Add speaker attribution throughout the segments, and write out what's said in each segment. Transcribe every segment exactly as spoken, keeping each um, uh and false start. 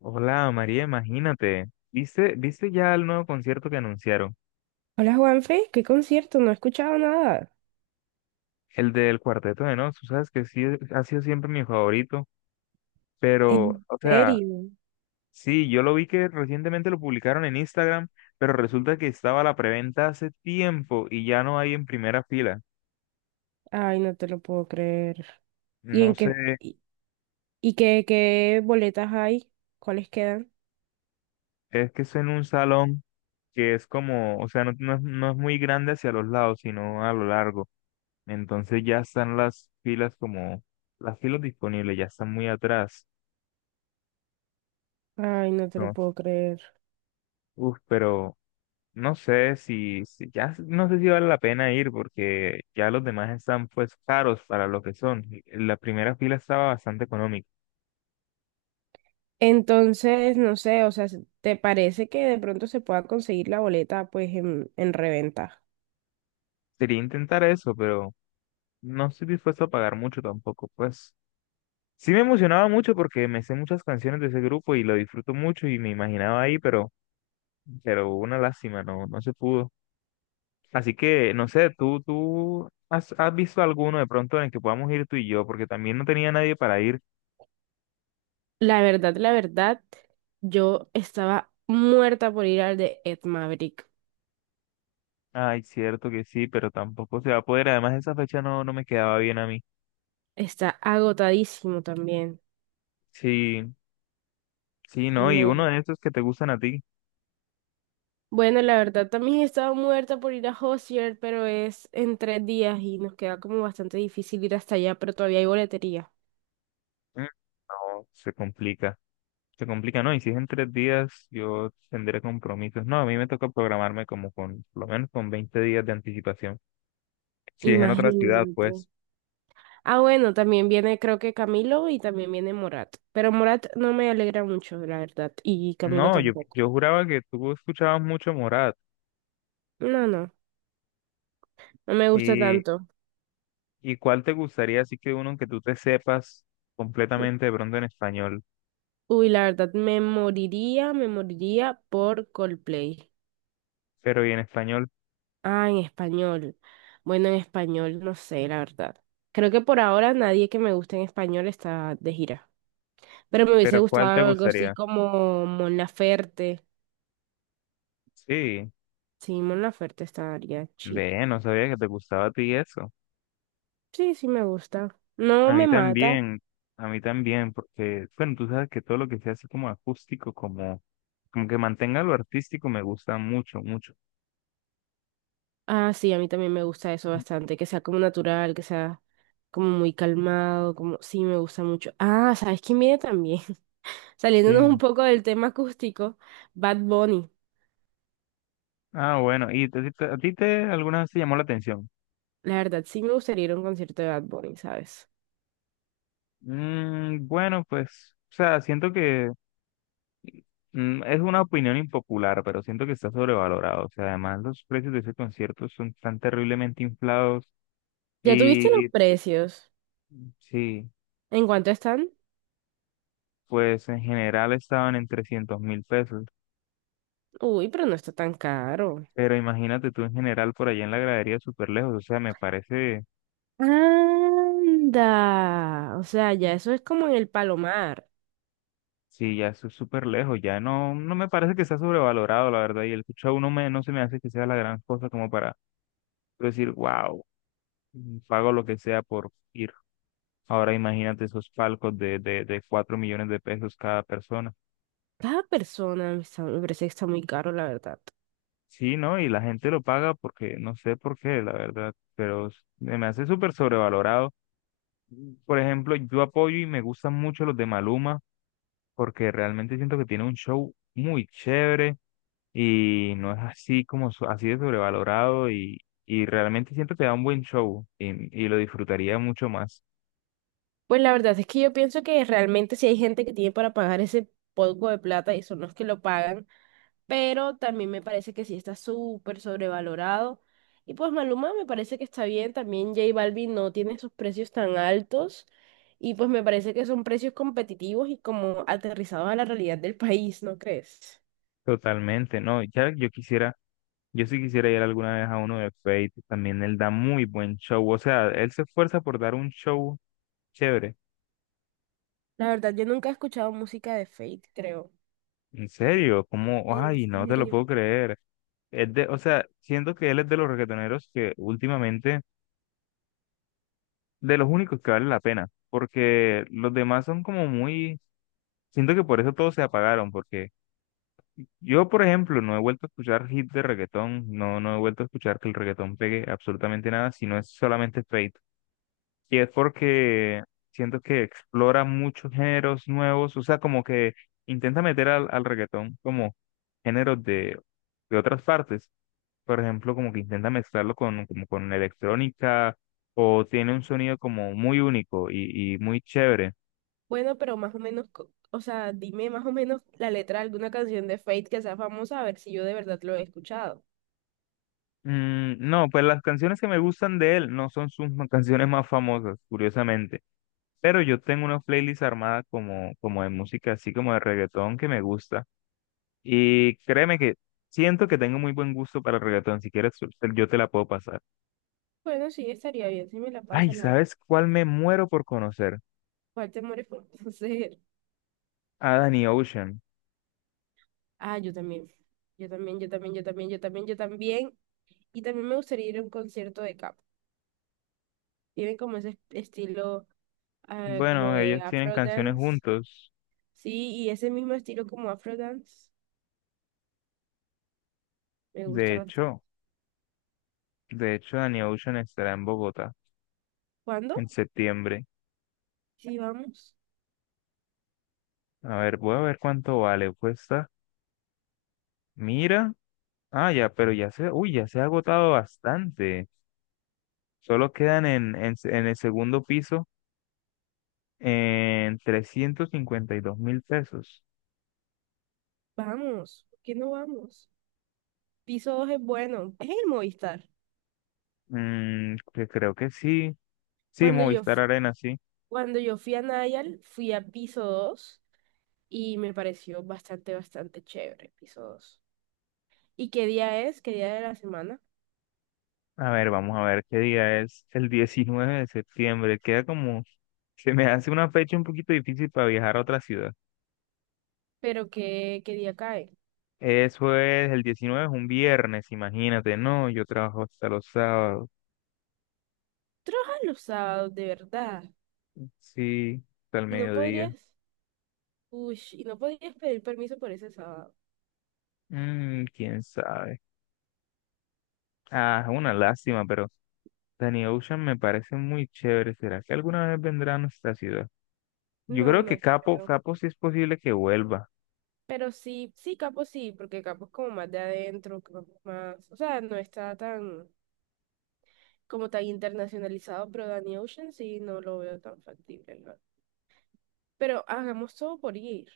Speaker 1: Hola María, imagínate. ¿Viste, viste ya el nuevo concierto que anunciaron?
Speaker 2: Hola Juanfe, ¿qué concierto? No he escuchado nada.
Speaker 1: El del Cuarteto de Nos. Tú sabes que sí ha sido siempre mi favorito. Pero,
Speaker 2: En-
Speaker 1: o sea,
Speaker 2: ¿serio?
Speaker 1: sí, yo lo vi que recientemente lo publicaron en Instagram, pero resulta que estaba la preventa hace tiempo y ya no hay en primera fila.
Speaker 2: Ay, no te lo puedo creer. ¿Y
Speaker 1: No
Speaker 2: en
Speaker 1: sé,
Speaker 2: qué, y, y qué, qué boletas hay? ¿Cuáles quedan?
Speaker 1: es que es en un salón que es como, o sea, no, no es no es muy grande hacia los lados, sino a lo largo. Entonces ya están las filas como, las filas disponibles ya están muy atrás.
Speaker 2: Ay, no te lo
Speaker 1: No.
Speaker 2: puedo creer.
Speaker 1: Uf, pero no sé si, si ya no sé si vale la pena ir porque ya los demás están pues caros para lo que son. La primera fila estaba bastante económica.
Speaker 2: Entonces, no sé, o sea, ¿te parece que de pronto se pueda conseguir la boleta pues en, en reventa?
Speaker 1: Sería intentar eso, pero no estoy dispuesto a pagar mucho tampoco. Pues sí me emocionaba mucho porque me sé muchas canciones de ese grupo y lo disfruto mucho y me imaginaba ahí, pero, pero una lástima, no, no se pudo. Así que no sé, tú, tú has, has visto alguno de pronto en el que podamos ir tú y yo, porque también no tenía nadie para ir.
Speaker 2: La verdad, la verdad, yo estaba muerta por ir al de Ed Maverick.
Speaker 1: Ay, cierto que sí, pero tampoco se va a poder. Además, esa fecha no, no me quedaba bien a mí.
Speaker 2: Está agotadísimo también.
Speaker 1: Sí, sí, no, y uno
Speaker 2: Me-
Speaker 1: de estos que te gustan a ti.
Speaker 2: Bueno, la verdad, también estaba muerta por ir a Hozier, pero es en tres días y nos queda como bastante difícil ir hasta allá, pero todavía hay boletería.
Speaker 1: Mm. No, se complica. Se complica, no, y si es en tres días, yo tendré compromisos. No, a mí me toca programarme como con, por lo menos con veinte días de anticipación. Si es en otra ciudad,
Speaker 2: Imagínate.
Speaker 1: pues.
Speaker 2: Ah, bueno, también viene creo que Camilo y también viene Morat. Pero Morat no me alegra mucho, la verdad, y Camilo
Speaker 1: No, yo,
Speaker 2: tampoco.
Speaker 1: yo juraba que tú escuchabas mucho Morat.
Speaker 2: No, no, no me gusta
Speaker 1: ¿Y,
Speaker 2: tanto.
Speaker 1: y cuál te gustaría? Así que uno que tú te sepas completamente de pronto en español,
Speaker 2: Uy, la verdad, me moriría, me moriría por Coldplay.
Speaker 1: pero y en español,
Speaker 2: Ah, en español. Bueno, en español, no sé, la verdad. Creo que por ahora nadie que me guste en español está de gira. Pero me hubiese
Speaker 1: pero ¿cuál te
Speaker 2: gustado algo así
Speaker 1: gustaría?
Speaker 2: como Mon Laferte.
Speaker 1: Sí,
Speaker 2: Sí, Mon Laferte estaría chill.
Speaker 1: ve, no sabía que te gustaba a ti eso.
Speaker 2: Sí, sí, me gusta. No
Speaker 1: A mí
Speaker 2: me mata.
Speaker 1: también, a mí también, porque, bueno, tú sabes que todo lo que sea así como acústico, como, como que mantenga lo artístico, me gusta mucho, mucho.
Speaker 2: Ah, sí, a mí también me gusta eso bastante. Que sea como natural, que sea como muy calmado, como... Sí, me gusta mucho. Ah, ¿sabes quién viene también? Saliéndonos un
Speaker 1: ¿Quién?
Speaker 2: poco del tema acústico, Bad Bunny.
Speaker 1: Ah, bueno, ¿y te- te- a ti te alguna vez te llamó la atención?
Speaker 2: La verdad, sí me gustaría ir a un concierto de Bad Bunny, ¿sabes?
Speaker 1: Mm, bueno, pues, o sea, siento que mm, es una opinión impopular, pero siento que está sobrevalorado. O sea, además los precios de ese concierto son tan terriblemente inflados
Speaker 2: ¿Ya tuviste los
Speaker 1: y
Speaker 2: precios?
Speaker 1: sí.
Speaker 2: ¿En cuánto están?
Speaker 1: Pues en general estaban en trescientos mil pesos.
Speaker 2: Uy, pero no está tan caro.
Speaker 1: Pero imagínate tú en general por allá en la gradería súper lejos. O sea, me parece,
Speaker 2: Anda. O sea, ya eso es como en el Palomar.
Speaker 1: sí, ya es súper lejos. Ya no, no me parece que sea sobrevalorado, la verdad. Y el cucho a uno me, no se me hace que sea la gran cosa como para decir, wow, pago lo que sea por ir. Ahora imagínate esos palcos de, de, de cuatro millones de pesos cada persona.
Speaker 2: Cada persona me, está- Me parece que está muy caro, la verdad.
Speaker 1: Sí, ¿no? Y la gente lo paga porque, no sé por qué, la verdad, pero se me hace súper sobrevalorado. Por ejemplo, yo apoyo y me gustan mucho los de Maluma porque realmente siento que tiene un show muy chévere y no es así como so- así de sobrevalorado y, y realmente siento que da un buen show y, y lo disfrutaría mucho más.
Speaker 2: Pues la verdad es que yo pienso que realmente si hay gente que tiene para pagar ese poco de plata y son los que lo pagan, pero también me parece que sí está súper sobrevalorado. Y pues Maluma me parece que está bien, también J Balvin no tiene sus precios tan altos y pues me parece que son precios competitivos y como aterrizados a la realidad del país, ¿no crees?
Speaker 1: Totalmente, ¿no? Ya yo quisiera, yo sí quisiera ir alguna vez a uno de Fate, también él da muy buen show, o sea, él se esfuerza por dar un show chévere.
Speaker 2: La verdad, yo nunca he escuchado música de Fate, creo.
Speaker 1: En serio, ¿cómo?
Speaker 2: En
Speaker 1: Ay, no te lo
Speaker 2: serio.
Speaker 1: puedo creer. Es de, o sea, siento que él es de los reggaetoneros que últimamente, de los únicos que vale la pena, porque los demás son como muy, siento que por eso todos se apagaron, porque yo, por ejemplo, no he vuelto a escuchar hits de reggaetón, no, no he vuelto a escuchar que el reggaetón pegue absolutamente nada, sino es solamente Fate. Y es porque siento que explora muchos géneros nuevos, o sea, como que intenta meter al, al reggaetón como géneros de, de otras partes. Por ejemplo, como que intenta mezclarlo con, como con electrónica o tiene un sonido como muy único y, y muy chévere.
Speaker 2: Bueno, pero más o menos, co- o sea, dime más o menos la letra de alguna canción de Fate que sea famosa, a ver si yo de verdad lo he escuchado.
Speaker 1: Mm, no, pues las canciones que me gustan de él no son sus ma- canciones más famosas, curiosamente, pero yo tengo una playlist armada como, como de música, así como de reggaetón que me gusta y créeme que siento que tengo muy buen gusto para el reggaetón, si quieres te- yo te la puedo pasar.
Speaker 2: Bueno, sí, estaría bien si me la
Speaker 1: Ay,
Speaker 2: pasan, la verdad.
Speaker 1: ¿sabes cuál me muero por conocer?
Speaker 2: ¿Cuál te mueres por conocer?
Speaker 1: A Danny Ocean.
Speaker 2: Ah, yo también. Yo también, yo también, yo también, yo también, yo también. Y también me gustaría ir a un concierto de Cap. Tienen como ese est- estilo, ah, como
Speaker 1: Bueno,
Speaker 2: de
Speaker 1: ellos tienen
Speaker 2: afro
Speaker 1: canciones
Speaker 2: dance.
Speaker 1: juntos.
Speaker 2: Sí, y ese mismo estilo como afro dance. Me
Speaker 1: De
Speaker 2: gusta bastante.
Speaker 1: hecho, de hecho, Danny Ocean estará en Bogotá
Speaker 2: ¿Cuándo?
Speaker 1: en septiembre.
Speaker 2: Sí, vamos.
Speaker 1: A ver, voy a ver cuánto vale. Cuesta. Mira. Ah, ya, pero ya se, uy, ya se ha agotado bastante. Solo quedan en, en, en el segundo piso en trescientos cincuenta y dos mil pesos.
Speaker 2: Vamos. ¿Por qué no vamos? Piso dos es bueno. Es el Movistar.
Speaker 1: Mm, que creo que sí. Sí,
Speaker 2: Cuando yo,
Speaker 1: Movistar
Speaker 2: f-
Speaker 1: Arena, sí.
Speaker 2: Cuando yo fui a Nayal, fui a Piso dos y me pareció bastante, bastante chévere Piso dos. ¿Y qué día es? ¿Qué día de la semana?
Speaker 1: A ver, vamos a ver qué día es. El diecinueve de septiembre. Queda como, se me hace una fecha un poquito difícil para viajar a otra ciudad.
Speaker 2: Pero qué, qué día cae.
Speaker 1: Eso es el diecinueve, es un viernes, imagínate, no, yo trabajo hasta los sábados,
Speaker 2: Trabajas los sábados, de verdad.
Speaker 1: sí, hasta el
Speaker 2: Y no
Speaker 1: mediodía.
Speaker 2: podrías, uy, y no podrías pedir permiso por ese sábado.
Speaker 1: Mm, quién sabe. Ah, es una lástima, pero Danny Ocean me parece muy chévere. ¿Será que alguna vez vendrá a nuestra ciudad? Yo
Speaker 2: No,
Speaker 1: creo que
Speaker 2: no
Speaker 1: Capo,
Speaker 2: creo.
Speaker 1: Capo sí es posible que vuelva.
Speaker 2: Pero sí, sí, Capo sí, porque Capo es como más de adentro, como más, o sea, no está tan, como tan internacionalizado, pero Danny Ocean sí no lo veo tan factible, ¿no? Pero hagamos todo por ir.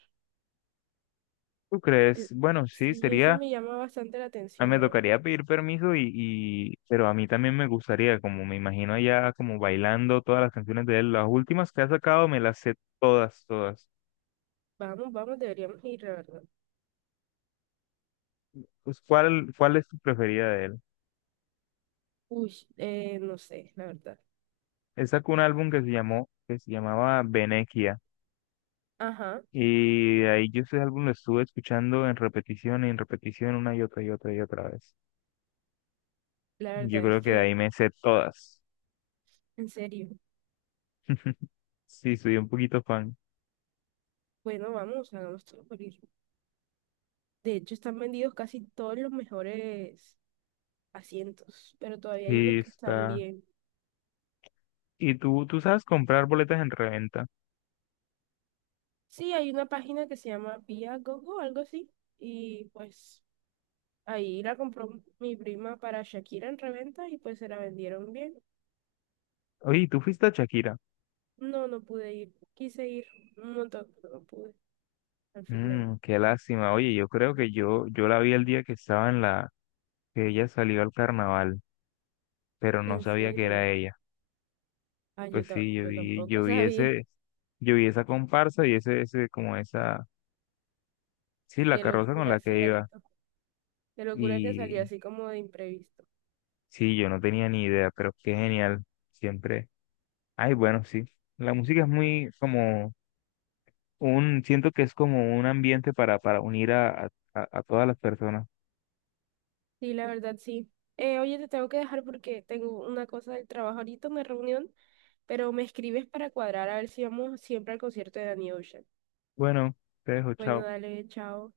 Speaker 1: ¿Tú
Speaker 2: Eh,
Speaker 1: crees? Bueno, sí,
Speaker 2: Sí, eso
Speaker 1: sería,
Speaker 2: me llama bastante la
Speaker 1: ah,
Speaker 2: atención,
Speaker 1: me
Speaker 2: la verdad.
Speaker 1: tocaría pedir permiso y, y, pero a mí también me gustaría, como me imagino allá como bailando todas las canciones de él. Las últimas que ha sacado me las sé todas, todas.
Speaker 2: Vamos, vamos, deberíamos ir, la verdad.
Speaker 1: Pues, ¿cuál, cuál es tu preferida de él?
Speaker 2: Uy, eh, no sé, la verdad.
Speaker 1: Él sacó un álbum que se llamó, que se llamaba Venequia.
Speaker 2: Ajá.
Speaker 1: Y de ahí yo ese álbum lo estuve escuchando en repetición y en repetición una y otra y otra y otra vez.
Speaker 2: La
Speaker 1: Yo
Speaker 2: verdad es
Speaker 1: creo que de
Speaker 2: que,
Speaker 1: ahí me sé todas.
Speaker 2: en serio,
Speaker 1: Sí, soy un poquito fan.
Speaker 2: bueno, vamos, hagamos todo por ir. De hecho, están vendidos casi todos los mejores asientos, pero todavía hay unos
Speaker 1: Sí,
Speaker 2: que están
Speaker 1: está.
Speaker 2: bien.
Speaker 1: Y tú, tú sabes comprar boletas en reventa.
Speaker 2: Sí, hay una página que se llama Viagogo, algo así, y pues ahí la compró mi prima para Shakira en reventa y pues se la vendieron bien.
Speaker 1: Oye, ¿y ¿tú fuiste a Shakira?
Speaker 2: No, no pude ir, quise ir un montón, pero no pude al final.
Speaker 1: Mm, qué lástima. Oye, yo creo que yo, yo la vi el día que estaba en la, que ella salió al carnaval, pero no
Speaker 2: En
Speaker 1: sabía que
Speaker 2: serio.
Speaker 1: era ella.
Speaker 2: Ah, yo,
Speaker 1: Pues
Speaker 2: ta-
Speaker 1: sí, yo
Speaker 2: yo
Speaker 1: vi, yo
Speaker 2: tampoco
Speaker 1: vi
Speaker 2: sabía.
Speaker 1: ese, yo vi esa comparsa y ese, ese, como esa, sí, la
Speaker 2: Qué
Speaker 1: carroza con
Speaker 2: locura,
Speaker 1: la que iba.
Speaker 2: ¿cierto? Qué locura que salió
Speaker 1: Y
Speaker 2: así como de imprevisto.
Speaker 1: sí, yo no tenía ni idea, pero qué genial. Siempre. Ay, bueno, sí. La música es muy como un, siento que es como un ambiente para, para unir a, a, a a todas las personas.
Speaker 2: Sí, la verdad, sí. Eh, oye, te tengo que dejar porque tengo una cosa del trabajo ahorita, una reunión, pero me escribes para cuadrar a ver si vamos siempre al concierto de Danny Ocean.
Speaker 1: Bueno, te dejo,
Speaker 2: Bueno,
Speaker 1: chao.
Speaker 2: dale, chao.